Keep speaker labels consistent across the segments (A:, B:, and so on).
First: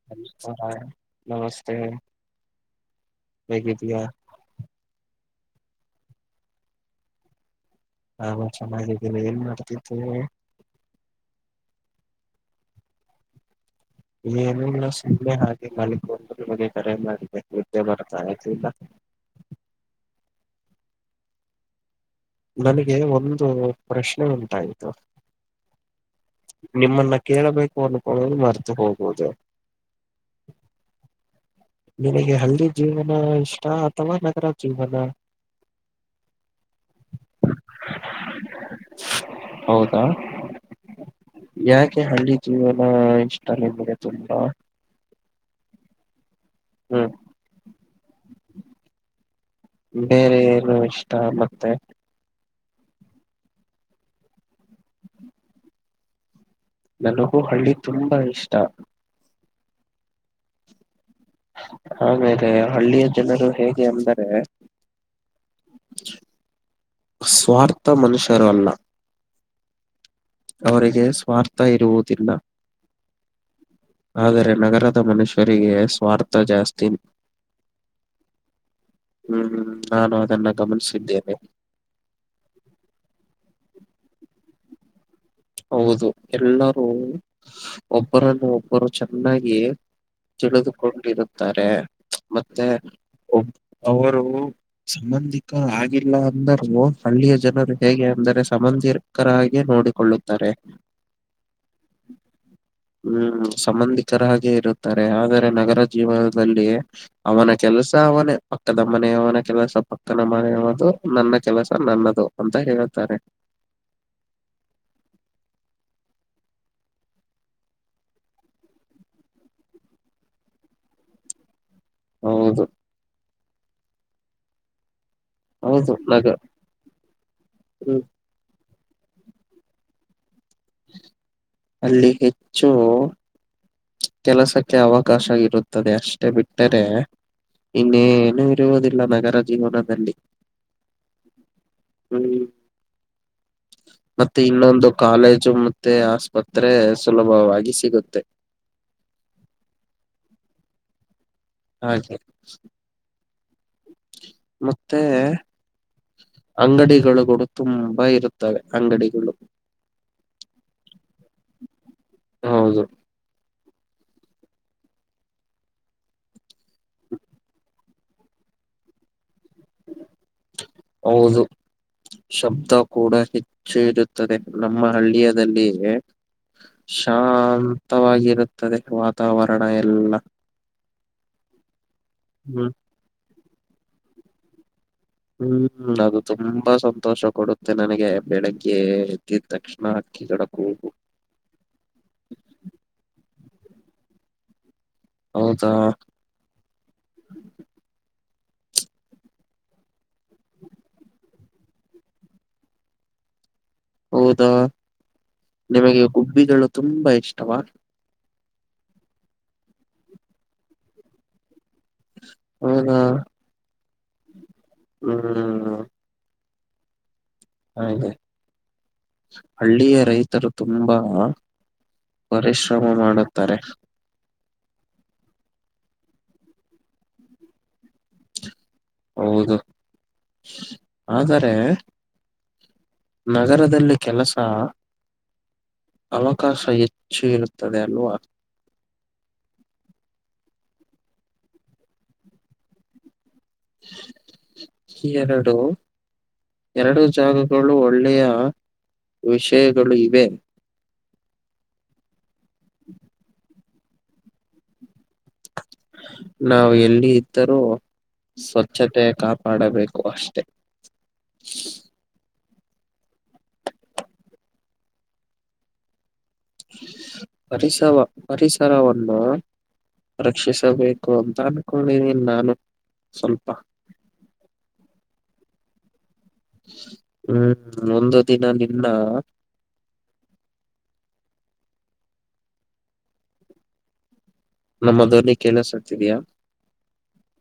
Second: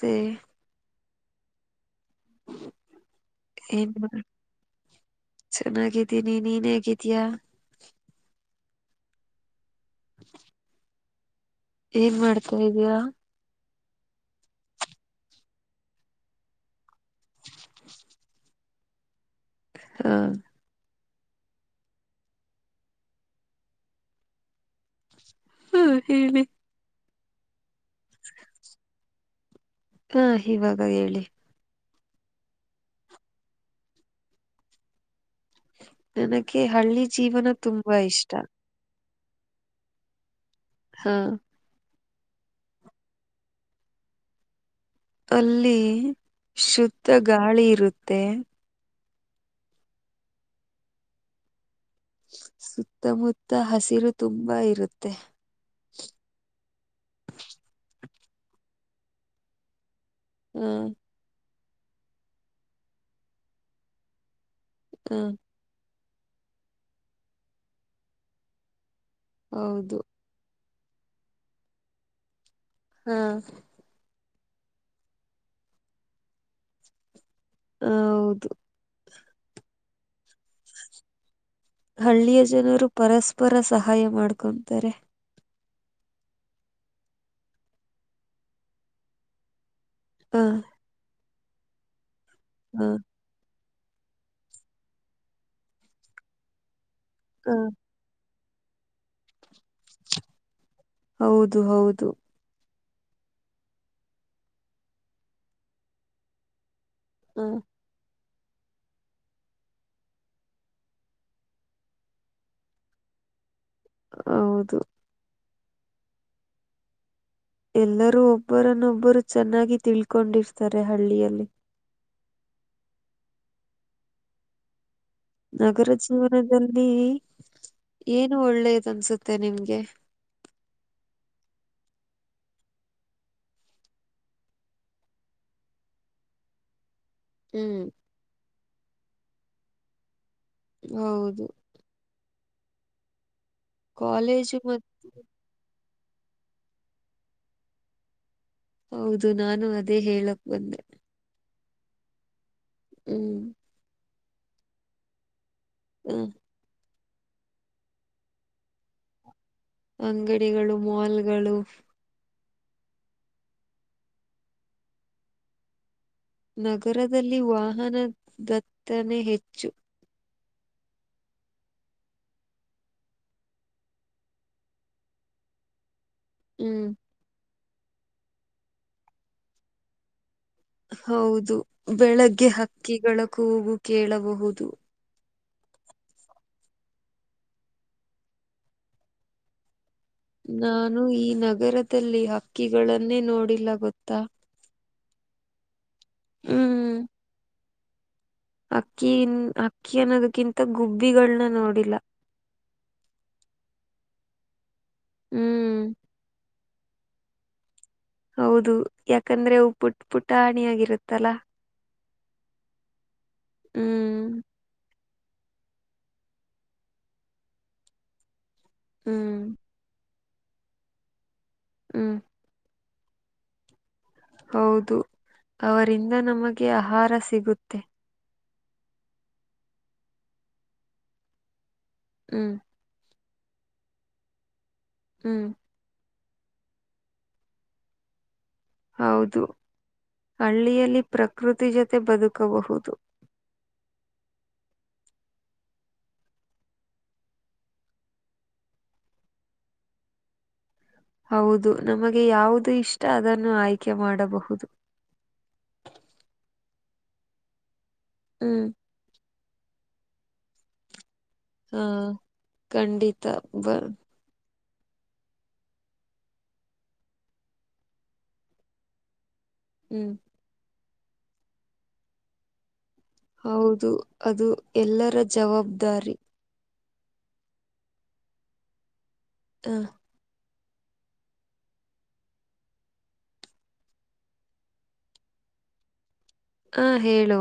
A: ಸೆ
B: ಹಾಂ ನಮಸ್ತೆ
A: ಏನ್
B: ಹೇಗಿದೀಯಾ
A: ಮಾಡ್ ಚೆನ್ನಾಗಿದ್ದೀನಿ ನೀನ್ ಹೇಗಿದ್ದೀಯಾ
B: ನಾನು ಚೆನ್ನಾಗಿದ್ದೇನಿ ಏನ್ ಮಾಡ್ತಿದ್ದೆ
A: ಏನ್ ಮಾಡ್ತಾತಾ ಇದೀಯಾ
B: ಏನಲ್ಲ ಸುಮ್ಮೆ ಹಾಗೆ ಮಲಿಕೊಂಡ್ ನಿಮಗೆ ಕರೆ ಮಾಡಿದೆ ನಿದ್ದೆ ಬರ್ತಾ ಆತ ಈಗಾ
A: ಹ
B: ನನಗೆ ಒಂದು ಪ್ರಶ್ನೆ ಉಂಟಾಯ್ತು
A: ಹ್ಮ ಹೇಳ್ಬೇಕು
B: ನಿಮ್ಮನ್ನ ಕೇಳಬೇಕು ಅನ್ಕೊಳ್ಳೋದು ಮರ್ತು ಹೋಗುವುದು
A: ಹಾ ಇವಾಗ ಹೇಳಿ
B: ನಿನಗೆ ಹಳ್ಳಿ ಜೀವನ ಇಷ್ಟ ಅಥವಾ ನಗರ ಜೀವನ
A: ನನಗೆ ಹಳ್ಳಿ ಜೀವನ ತುಂಬಾ ಇಷ್ಟಾ
B: ಹೌದಾ
A: ಹಾ
B: ಯಾಕೆ ಹಳ್ಳಿ ಜೀವನ ಇಷ್ಟ ನಿಮ್ಗೆ ತುಂಬಾ
A: ಅಲ್ಲಿ ಶುದ್ಧ
B: ಹ್ಮ್
A: ಗಾಳಿ ಇರುತ್ತೆ
B: ಬೇರೆ ಏನು ಇಷ್ಟ ಮತ್ತೆ
A: ಸುತ್ತಮುತ್ತ ಹಸಿರು ತುಂಬಾ ಇರುತ್ತೆ
B: ನನಗೂ ಹಳ್ಳಿ ತುಂಬಾ ಇಷ್ಟಾ
A: ಹ್ಮ
B: ಆಮೇಲೆ ಹಳ್ಳಿಯ ಜನರು ಹೇಗೆ ಅಂದರೆ
A: ಹಾ
B: ಸ್ವಾರ್ಥ ಮನುಷ್ಯರು ಅಲ್ಲಾ
A: ಹೌದು
B: ಅವರಿಗೆ ಸ್ವಾರ್ಥ ಇರುವುದಿಲ್ಲಾ
A: ಹಾ
B: ಆದರೆ ನಗರದ ಮನುಷ್ಯರಿಗೆ ಸ್ವಾರ್ಥ ಜಾಸ್ತಿ
A: ಹ ಹೌದು
B: ಹ್ಮ್ ಹ್ಮ್ ನಾನು ಅದನ್ನ ಗಮನಿಸಿದ್ದೇನೆ
A: ಹಳ್ಳಿಯ ಜನರು ಪರಸ್ಪರ ಸಹಾಯ ಮಾಡ್ಕೊತಾರೆ
B: ಹೌದು ಎಲ್ಲರೂ ಒಬ್ಬರನ್ನು ಒಬ್ಬರು ಚೆನ್ನಾಗಿ
A: ಹ
B: ತಿಳಿದುಕೊಂಡಿರುತ್ತಾರೆ ಮತ್ತೆ
A: ಹ
B: ಒಬ್ ಅವರು ಸಂಬಂಧಿಕ ಆಗಿಲ್ಲ ಅಂದರು ಹಳ್ಳಿಯ
A: ಹ
B: ಜನರು ಹೇಗೆ ಅಂದರೆ ಸಮಂಧಿಕರಾಗಿ ನೋಡಿಕೊಳ್ಳು ತಾರೆ
A: ಹೌದು ಹೌದು
B: ಹ್ಮ್ ಸಂಬಂಧಿಕರಾಗಿ ಇರುತ್ತಾರೆ ಆದರೆ ನಗರ ಜೀವನದಲ್ಲಿ
A: ಹ
B: ಅವನ ಕೆಲಸ ಅವನೇ ಪಕ್ಕದ ಮನೆಯವನ ಕೆಲಸ ಪಕ್ಕನ ಮನೆಯವದು ನನ್ನ ಕೆಲಸ ನನ್ನದು ಅಂತ ಹೇಳ್ತಾರೆ
A: ಹೌದು ಎಲ್ಲರೂ ಒಬ್ಬರನ್ನ ಒಬ್ಬರು ಚೆನ್ನಾಗಿ ತಿಳ್ಕೊಂಡಿರ್ತಾರೆ ಹಳ್ಳಿಯಲ್ಲಿ
B: ಹೌದು
A: ನಗರ
B: ಹೌದು ನಗ
A: ಜೀವನದಲ್ಲಿ
B: ಹ್ಮ್
A: ಏನು ಒಳ್ಳೆಯದ ಅನ್ಸುತ್ತೆ ನಿಮ್ಗೆ
B: ಅಲ್ಲಿ ಹೆಚ್ಚು ಕೆಲಸಕ್ಕೆ ಅವಕಾಶ ಇರುತ್ತದೆ ಅಷ್ಟೆ ಬಿಟ್ಟರೆ
A: ಹ್ಮ್
B: ಇನ್ನೇನು ಇರುವುದಿಲ್ಲ ನಗರ ಜೀವನದಲ್ಲಿ
A: ಹೌದು
B: ಹ್ಮ್ ಮತ್ತೆ
A: ಕಾಲೇಜು
B: ಇನ್ನೊಂದು
A: ಮತ್ತು
B: ಕಾಲೇಜ್ ಚ್ಚು ಮತ್ತೆ ಆಸ್ಪತ್ರೆ ಸುಲಭವಾಗಿ ಸಿಗುತ್ತೆ
A: ಹೌದು ನಾನು ಅದೇ ಹೇಳಕ್ ಬಂದೆ.
B: ಹಾಗೆ.
A: ಹ್ಮ್
B: ಮತ್ತೆ
A: ಹ್ಮ
B: ಅಂಗಡಿಗಳುಗಳು ತುಂಬಾ ಇರುತ್ತವೆ ಅಂಗಡಿಗುಳು.
A: ಅಂಗಡಿಗಳು ಮಾಲ್ಗಳು.
B: ಹೌದು
A: ನಗರದಲ್ಲಿ ವಾಹನ ದತ್ತಣೆ ಹೆಚ್ಚು.
B: ಹೌದು. ಶಬ್ದ ಕೂಡ ಹೆಚ್ಚು ಇರುತ್ತದೆ ನಮ್ಮ ಹಳ್ಳಿಯದಲ್ಲಿ.
A: ಹ್ಮ್
B: ಶಾಂತವಾಗಿರುತ್ತದೆ ವಾತಾವರಣ ಎಲ್ಲ.
A: ಹೌದು ಬೆಳಗ್ಗೆ
B: ಹ್ಮ್
A: ಹಕ್ಕಿಗಳ ಕೂಗು ಕೇಳಬಹುದು.
B: ಹ್ಮ್ ಅದು ತುಂಬಾ ಸಂತೋಷ ಕೊಡುತ್ತೆ ನನಗೆ ಬೆಳಿಗ್ಗೆ ಎದ್ದಿದ್ ತಕ್ಷ ನ ಹಕ್ಕಿ
A: ನಾನು ಈ ನಗರದಲ್ಲಿ ಹಕ್ಕಿಗಳನ್ನೇ ನೋಡಿಲ್ಲ ಗೊತ್ತಾ.
B: ಹೌದಾ.
A: ಹ್ಮ್ ಅಕ್ಕಿನ್ ಹಕ್ಕಿ ಅನ್ನೋದಕ್ಕಿಂತ ಗುಬ್ಬಿಗಳ್ನ ನೋಡಿಲ್ಲ.
B: ಹೌದಾ
A: ಹ್ಮ್
B: ನಿಮಗೆ ಗುಬ್ಬಿಗಳು ತುಂಬ ಇಷ್ಟವ.
A: ಹೌದು ಯಾಕಂದ್ರೆ ಅವ್ ಪುಟ್ ಪುಟಾಣಿ ಆಗಿರುತ್ತಲ್ಲ.
B: ಹೌದಾ.
A: ಹ್ಮ್
B: ಹ್ಮ್ ಹಾಗೆ
A: ಹ್ಮ್
B: ಹಳ್ಳಿಯ ರೈತರು ತುಂಬಾ
A: ಹ್ಮ್
B: ಪರಿಶ್ರಮ ಮಾಡುತ್ತಾರೆ.
A: ಹೌದು ಅವರಿಂದ ನಮಗೆ ಆಹಾರ ಸಿಗುತ್ತೆ.
B: ಹೌದು ಆದರೆ.
A: ಹ್ಮ್
B: ನಗರದಲ್ಲಿ ಕೆಲಸ.
A: ಹ್ಮ್
B: ಅವಕಾಶ ಹೆಚ್ಚು ಇರುತ್ತದೆ ಅಲ್ವ.
A: ಹೌದು ಹಳ್ಳಿಯಲ್ಲಿ ಪ್ರಕೃತಿ ಜೊತೆ ಬದುಕಬಹುದು.
B: ಎರಡು. ಎರಡು ಜಾಗಗಳು ಒಳ್ಳೆಯ ವಿಷಯಗಳು ಇವೆ.
A: ಹೌದು ನಮಗೆ ಯಾವುದು ಇಷ್ಟ ಅದನ್ನು ಆಯ್ಕೆ ಮಾಡಬಹುದು.
B: ನಾವ್ ಎಲ್ಲಿ ಇದ್ದರೂ
A: ಹ್ಮ್
B: ಸ್ವಚ್ಛತೆ ಕಾ ಪಾಡಬೇಕು ಅಷ್ಟೇ.
A: ಹ ಖಂಡಿತ ಬ
B: ಪರಿಸವ ಪರಿಸರವನ್ನ.
A: ಹ್ಮ್
B: ರಕ್ಷಿಸಬೇಕು ಅಂತ ಅನ್ಕೊಂಡಿದಿನ್ ನಾನು. ಸ್ವಲ್ಪ
A: ಹೌದು ಅದು ಎಲ್ಲರ ಜವಬ್ದಾರಿ.
B: ಹ್ಮ್ ಒಂದು ದಿನ ನಿನ್ನ
A: ಹಾಂ
B: ನಮ್ಮ ಧ್ವನಿ ಕೇಳಿಸುತ್ತಿದಿಯಾ
A: ಅಂ ಹೇಳು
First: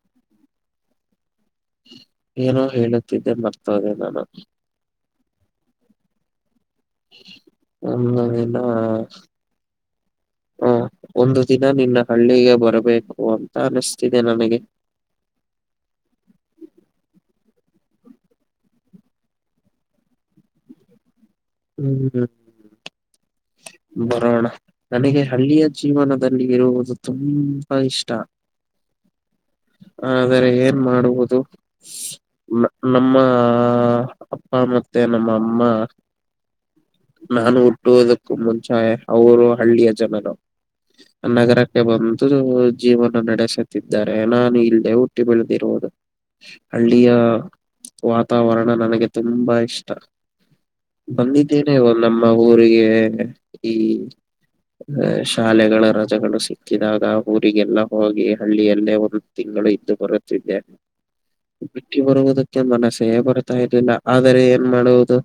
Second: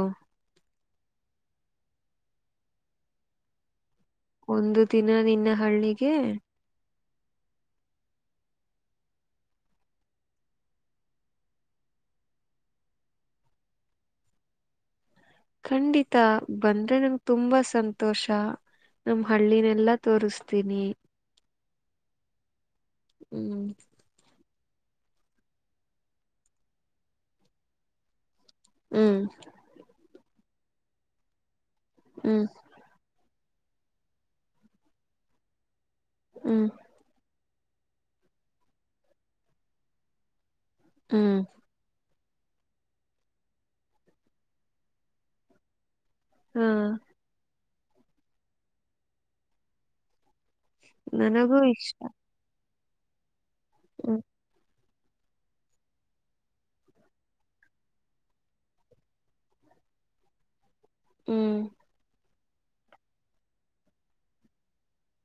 B: ಏನೋ ಹೇಳುತ್ತಿದ್ದೆ ಮರ್ತ ಹೋದೆ ನಾನು
A: ಒಂದು ದಿನ ನಿನ್ನ ಹಳ್ಳಿಗೆ
B: ಒಂದು ದಿನ ಹಾಂ ಒಂದು ದಿನ ನಿನ್ನ ಹಳ್ಳಿಗೆ ಬರಬೇಕು ಅಂತ ಅನಿಸ್ತಿದೆ ನನಗೆ
A: ಖಂಡಿತಾ ಬಂದ್ರೆ ನನಗೆ ತುಂಬಾ ಸಂತೋಷ ನಮ್ ಹಳ್ಳಿನೆಲ್ಲಾ ತೋರಿಸತೀನಿ
B: ಹ್ಮ್ ಹ್ಮ
A: ಹ್ಮ್
B: ಬರೋಣ ನನಗೆ ಹಳ್ಳಿಯ ಜೀವನದಲ್ಲಿ ಇರುವುದು ತುಂಬಾ ಇಷ್ಟ
A: ಹ್ಮ್
B: ಆದರೆ ಏನ್ ಮಾಡುವುದು.
A: ಹ್ಮ್
B: ನಮ್ಮ ಅಪ್ಪ ಮತ್ತೆ ನಮ್ ಅಮ್ಮ
A: ಹ್ಮ್
B: ನಾನು ಹುಟ್ಟುವುದಕ್ಕೂ ಮುಂಚೆ ಅವರು ಹಳ್ಳಿಯ ಜನರು
A: ಹ್ಮ್
B: ನಗರ ಬಂದು ಜೀವನ ನಡೆಸುತ್ತಿದ್ದಾರೆ ನಾನು ಇಲ್ಲದೆ ಹುಟ್ಟಿ ಬೆಳೆದಿರುವುದು
A: ಹಾ
B: ಹಳ್ಳಿಯ ವಾತಾವರಣ ನನಗೆ ತುಂಬಾ ಇಷ್ಟ
A: ನನಗೂ
B: ಬಂದಿದ್ದೇನೆ
A: ಇಷ್ಟ
B: ನಮ್ಮ ಊರಿಗೆ ಈ
A: ಹ್ಮ್
B: ಅ ಶಾಲೆಗಳ ರಜೆಗಳು ಸಿಕ್ಕಿದಾಗ ಊರಿಗೆಲ್ಲಾ ಹೋಗಿ ಹಳ್ಳಿಯಲ್ಲೇ ಓದುದು ತಿಂಗಳು ಇದ್ದು ಬರುತ್ತಿದ್ದೆ
A: ಹ್ಮ್
B: ಬಿಟ್ಟಿ ಬರುವುದಕ್ಕೆ ಮನಸ್ಸೇ ಬರ್ತಾ ಇರ್ಲಿಲ್ಲ ಆದರೆ ಏನ್ ಮಾಡುವುದು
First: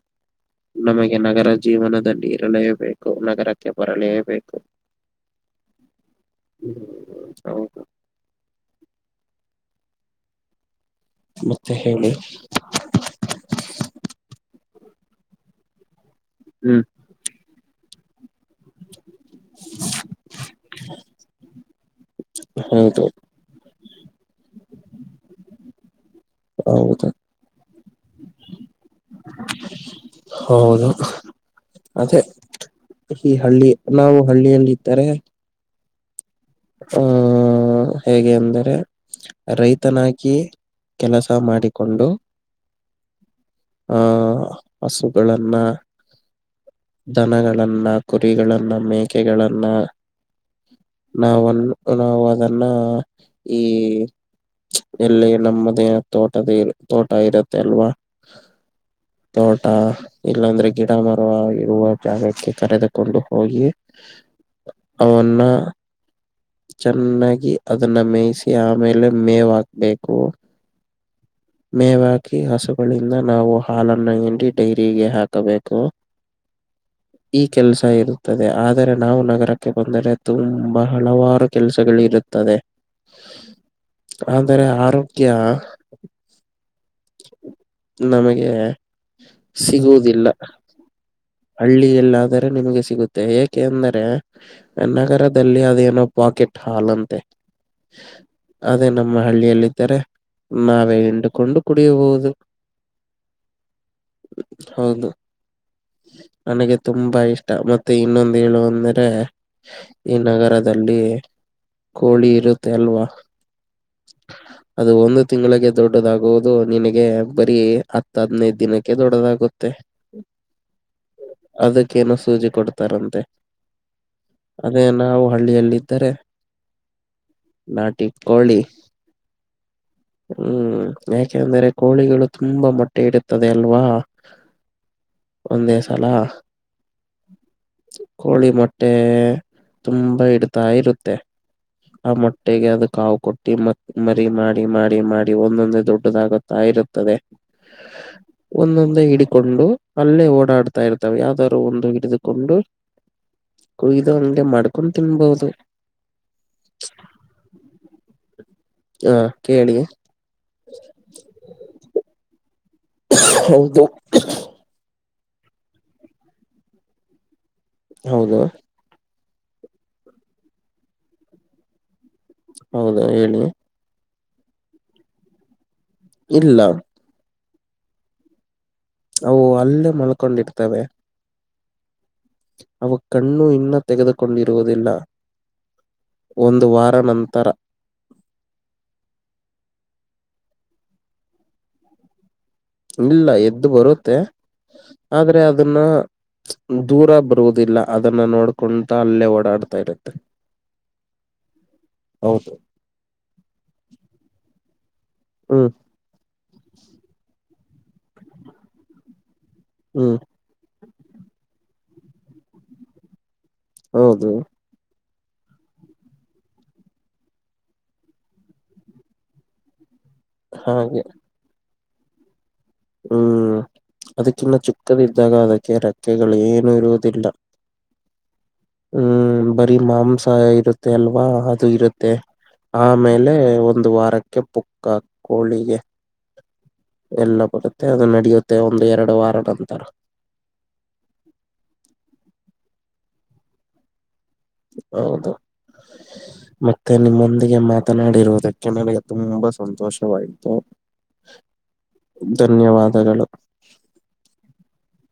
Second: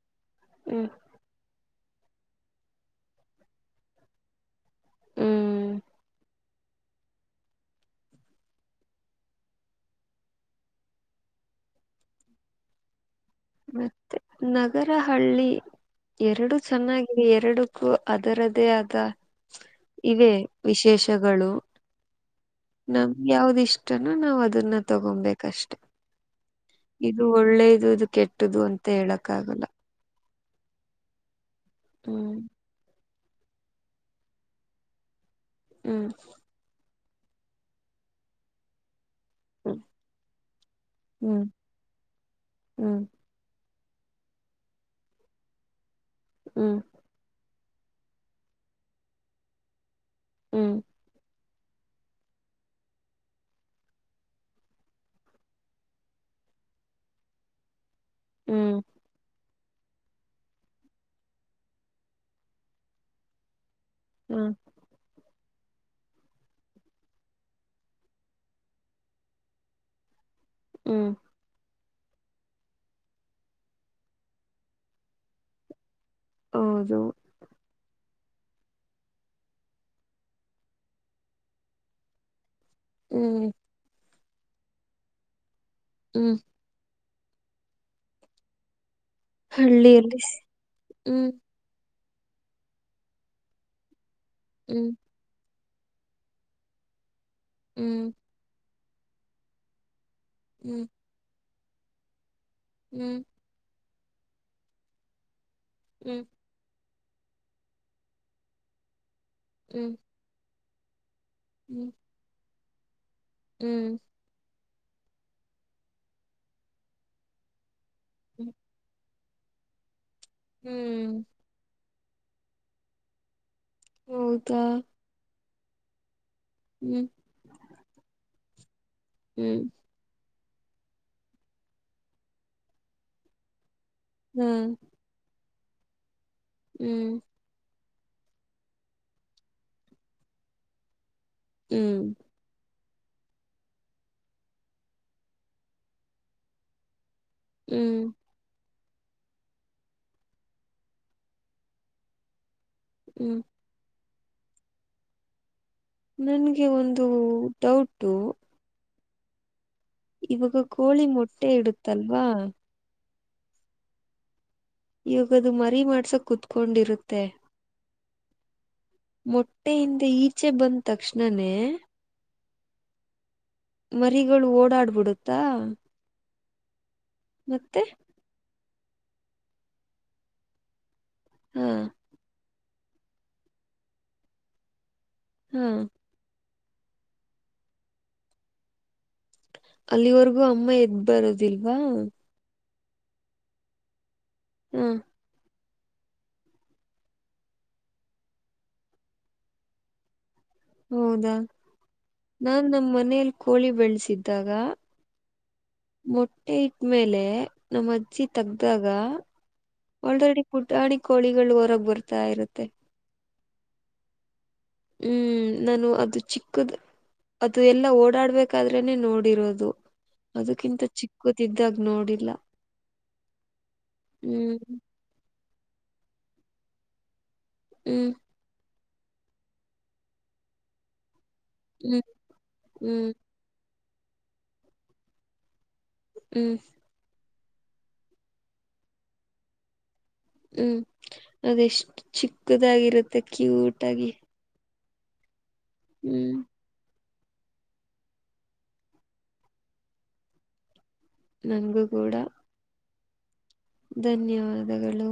A: ಹ್ಮ್
B: ನಮಗೆ ನಗರ ಜೀವನದಲ್ಲಿ ಇರಲೇಬೇಕು ನಗರಕ್ಕೆ ಬರಲೇಬೇಕು
A: ಹ್ಮ್
B: ಹೌದು ಮತ್ತೆ ಹೇಳಿ
A: ಮತ್ತೆ ನಗರ ಹಳ್ಳಿ ಎರಡು
B: ಹ್ಮ್
A: ಚೆನ್ನಾಗಿದೆ ಎರಡಕ್ಕೂ ಅದರದ್ ಅದೇ ಆದ ಇವೆ ವಿಶೇಷಗಳು
B: ಹೌದು
A: ನಮ್ಗೆ ಯಾವ್ದಿಷ್ಟನೋ ನಾವ್ ಅದನ್ನ ತಗೊಬೇಕಷ್ಟೆ
B: ಹೌದು
A: ಇದು ಒಳ್ಳೇದು ಇದು ಕೆಟ್ಟ್ದು ಅಂತ ಹೇಳಕ್ಕ ಆಗಲ್ಲ
B: ಹೌದು ಅದೇ
A: ಹ್ಮ್
B: ಈ ಹಳ್ಳಿ ನಾವು ಹಳ್ಳಿಯಲ್ಲಿ ಇದ್ದಾರೆ
A: ಹ್ಮ್
B: ಹ್ಮ ಹೇಗೆ ಅಂದರೆ ರೈತನಾಗಿ ಕೆಲಸ
A: ಹ್ಮ್
B: ಮಾಡಿಕೊಂಡು
A: ಹ್ಮ್
B: ಆ ಹಸುಗಳನ್ನ
A: ಹ್ಮ್
B: ದನಗಳನ್ನ ಕುರಿಗಳನ್ನ ಮೇಕೆಗಳನ್ನ
A: ಹ್ಮ್
B: ನಾವನ್ನು ನಾವು ಅದನ್ನ ಈ ಎಲ್ಲಿ ನಮ್ಮದೇ ತೋಟದ ತೋಟ ಇರುತ್ತೆ ಅಲ್ವಾ
A: ಹ್ಮ್
B: ತೋಟಾ ಇಲ್ಲಾಂದ್ರೆ ಗಿಡ ಮರವ ಇರುವ ಜಾಗಕ್ಕೆ ಕರೆದುಕೊಂಡು ಹೋಗಿ
A: ಹ್ಮ್
B: ಅವನ್ನ. ಚೆನ್ನಾಗಿ ಅದನ್ನ ಮೇಯ್ಸಿ ಆಮೇಲೆ ಮೇವ್ ಹಾಕ್ಬೇಕು.
A: ಹ್ಮ್
B: ಮೇವಾಕಿ ಹಸುಗಳಿಂದ ನಾವು ಹಾಲನ್ನು ಹಿಂಡಿ ಡೈರಿಗೆ ಹಾಕಬೇಕು. [inaudible]
A: ಹೌದು.
B: ಈ ಕೆಲ್ಸ ಇರುತ್ತದೆ ಆದರೆ ನಾವು ನಗರಕ್ಕೆ ಬಂದರೆ ತುಂಬ್ ತುಂಬಾ ಹಲವಾರು ಕೆಲ್ಸಗಳ್ ಇರುತ್ತದೆ.
A: ಹ್ಮ್
B: ಅದರೆ ಆರೋಗ್ಯ.
A: ಹ್ಮ್
B: ನಮಗೆ.
A: ಹಳ್ಳಿಯಲ್ಲಿ ಸ್ ಹ್ಮ್.
B: ಹಳ್ಳಿ ಎಲ್ಲಾದರೆ ನಿಮ್ಗೆ ಸಿಗುತ್ತೆ ಏಕೆಂದರೆ
A: ಹ್ಮ್
B: ನಗರದ್ ದಲ್ಲಿ ಅದ್ಯೆನೋ ಪಾಕೆಟ್ ಹಾಲಂತೆ.
A: ಹ್ಮ್
B: ಅದೇ ನಮ್ಮ ಹಳ್ಳಿಯಲ್ಲಿದ್ದರೆ
A: ಹ್ಮ್
B: ನಾವೇ ಇಂಡುಕೊಂಡು ಕುಡಿಯಬಹುದು.
A: ಹ್ಮ್
B: ಹೌದು.
A: ಹ್ಮ್
B: ನನಗೆ ತುಂಬಾ ಇಷ್ಟ ಮತ್ತೆ ಇನ್ನೊಂದ್ ಹೇಳು ಅಂದ್ರೆ.
A: ಹ್ಮ್
B: ಈ ನಗರದಲ್ಲಿ.
A: ಹ್ಞೂ.
B: ಕೋಳಿ ಇರುತ್ತೆ ಅಲ್ವಾ.
A: ಹ್ಮ್
B: ಅದು ಒಂದು ತಿಂಗಳಿಗೆ ದೊಡ್ಡದಾಗುವುದು ನಿನಗೆ ಬರೀ. ಹತ್ತು ಹದ್ನೈದ್ ದಿನಕ್ಕೆ ದೊಡ್ಡದಾಗುತ್ತೆ.
A: ಹ್ಮ್
B: ಅದಕ್ಕೇನೋ ಸೂಜಿ ಕೊಡ್ತಾರಂತೆ.
A: ಹೌದಾ
B: ಅದೇ ನಾವು ಹಳ್ಳಿಯಲ್ಲಿದ್ದರೆ.
A: ಹ್ಮ್
B: ನಾಟಿ ಕೋಳಿ.
A: ಹ್ಮ್
B: ಹ್ಮ್ ಯಾಕೆಂದ್ರೆ ಕೋಳಿಗಳು ತುಂಬಾ ಮೊಟ್ಟೆ ಇಡುತದೆ ಅಲ್ವಾ.
A: ಹ್ಮ್
B: ಒಂದೇ ಸಲ.
A: ಹ್ಮ್
B: ಕೋಳಿ ಮೊಟ್ಟೆ ತುಂಬಾ ಇಡ್ತಾ ಇರುತ್ತೆ
A: ಹ್ಮ್
B: ಆ ಮೊಟ್ ಟ್ಟೆಗೆ ಅದು ಕಾವು ಕೊಟ್ಟಿ ಮ ಮರಿ ಮಾಡಿ ಮಾಡಿ ಮಾಡಿ ಒಂದೊಂದೆ ದೊಡ್ಡದಾಗುತ್ತಾ ಇರುತ್ತದೆ.
A: ಹ್ಮ್
B: ಒಂದೊಂದೇ ಹಿಡಿಕೊಂಡು ಅಲ್ಲೇ ಓಡಾಡ್ತಾ ಇರ್ತಾವೆ ಯಾವ್ದಾರರು ಒಂದು ಹಿಡಿದುಕೊಂಡು.
A: ಹ್ಮ್
B: ಕುಗ್ದು ಹಂಗೆ ಮಾಡ್ಕೊಂದ್ ತಿನ್ಬೊದು.
A: ನನ್ಗೆ ಒಂದು ಡೌಟು.
B: ಹಾ ಕೇಳಿ.
A: ಇವಾಗ ಕೋಳಿ ಮೊಟ್ಟೆ ಇಡುತಲ್ವಾ.
B: ಹೌದು.
A: ಇವಾಗದು ಮರಿ ಮಾಡ್ಸೋಕ್ ಕೂತ್ಕೊಂಡಿರುತ್ತೆ.
B: ಹೌದ
A: ಮೊಟ್ಟೆಯಿಂದ ಈಚೆ ಬಂದ್ ತಕ್ಷಣನೇ
B: ಹೌದಾ ಹೇಳಿ
A: ಮರಿಗಳು ಓಡಾಡ್ಬಿಡುತ್ತಾ
B: ಇಲ್ಲ
A: ಮತ್ತೆ
B: ಅವು ಅಲ್ಲೇ ಮಲ್ಕೊಂಡಿರ್ತವೆ
A: ಹಾ
B: ಅವು ಕಣ್ಣು ಇನ್ನು ತೆಗೆದುಕೊಂಡಿರುವುದಿಲ್ಲ
A: ಹ್ಮ್
B: ಒಂದು ವಾರ ನಂತರ
A: ಅಲ್ಲಿವರೆಗೂ ಅಮ್ಮ ಎದ್ ಬರದಿಲ್ವಾ
B: ಇಲ್ಲ ಎದ್ದು ಬರುತ್ತೆ
A: ಹ್ಮ
B: ಆದ್ರೆ ಅದನ್ನ ದೂರ ಬರುವುದಿಲ್ಲ ಅದನ್ನ ನೋಡ್ಕೊಂತ ಅಲ್ಲೇ ಓಡಾಡ್ತಾ ಇರುತ್ತೆ
A: ಹೌದಾ
B: ಹೌದು
A: ನಾನ್ ನಮ್ಮ ಮನೇಯಲ್ಲಿ ಕೋಳಿ ಬೆಳೆಸಿದ್ದಾಗ
B: ಹ್ಮ್
A: ಮೊಟ್ಟೆ ಇಟ್ಟ್ಮೇಲೆ ನಮ್ಮ್ ಅಜ್ಜಿ ತಗ್ದಾಗ
B: ಹ್ಮ್
A: ಆಲ್ರೆಡಿ ಪುಟಾಣಿ ಕೋಳಿಗಳು ಹೊರಗ್ ಬರ್ತಾ ಇರುತ್ತೆ
B: ಹೌದು
A: ಹ್ಮ್ ನಾನು ಅದು ಚಿಕ್ಕುದು ಅದು ಎಲ್ಲ ಓಡಾಡ್ಬೇಕಾದ್ರನೆ ನೋಡಿರೋದು ಅದಕ್ಕಿಂತ
B: ಹಾಗೆ
A: ಚಿಕ್ಕದಿದ್ದಾಗ ನೋಡಿಲ್ಲ
B: ಹ್ಮ್ ಅದಕ್ಕಿನ್ನ
A: ಹ್ಮ್
B: ಚಿಕ್ಕದ್ದಾಗ ಅದಕ್ಕೆ ರೆಕ್ಕೆಗಳು ಏನು ಇರುವುದಿಲ್ಲ
A: ಹ್ಮ್
B: ಹ್ಮ್ ಬರಿ ಮಾಂಸ ಇರುತ್ತೆ ಅಲ್ವಾ ದು
A: ಹ್ಮ್
B: ಇರುತ್ತೆ
A: ಹ್ಮ್
B: ಆಮೇಲೆ ಒಂದು ವಾರಕ್ಕೆ ಪುಕ್ಕ ಕೋಳಿಗೆ
A: ಹ್ಮ್
B: ಎಲ್ಲ ಬರುತ್ತೆ ಅದು ನಡೆಯುತ್ತೆ ಒಂದು ಎರಡು ವಾರ ನಂತರ
A: ಹ್ಮ್ ಅದೆಷ್ಟು ಚಿಕ್ಕದಾಗಿರುತ್ತೆ ಕ್ಯೂಟ್ ಆಗಿ
B: ಹೌದು
A: ಹ್ಮ್
B: ಮತ್ತೆ ನಿಮ್ಮೊಂದಿಗೆ ಮಾತನಾಡಿರುವುದಕ್ಕೆ ನನಗೆ ತುಂಬಾ ಸಂತೋಷವಾಯ್ತು.
A: ನನ್ಗು ಗೂಡ
B: ಧನ್ಯವಾದಗಳು
A: ಧನ್ಯವಾದಗಳು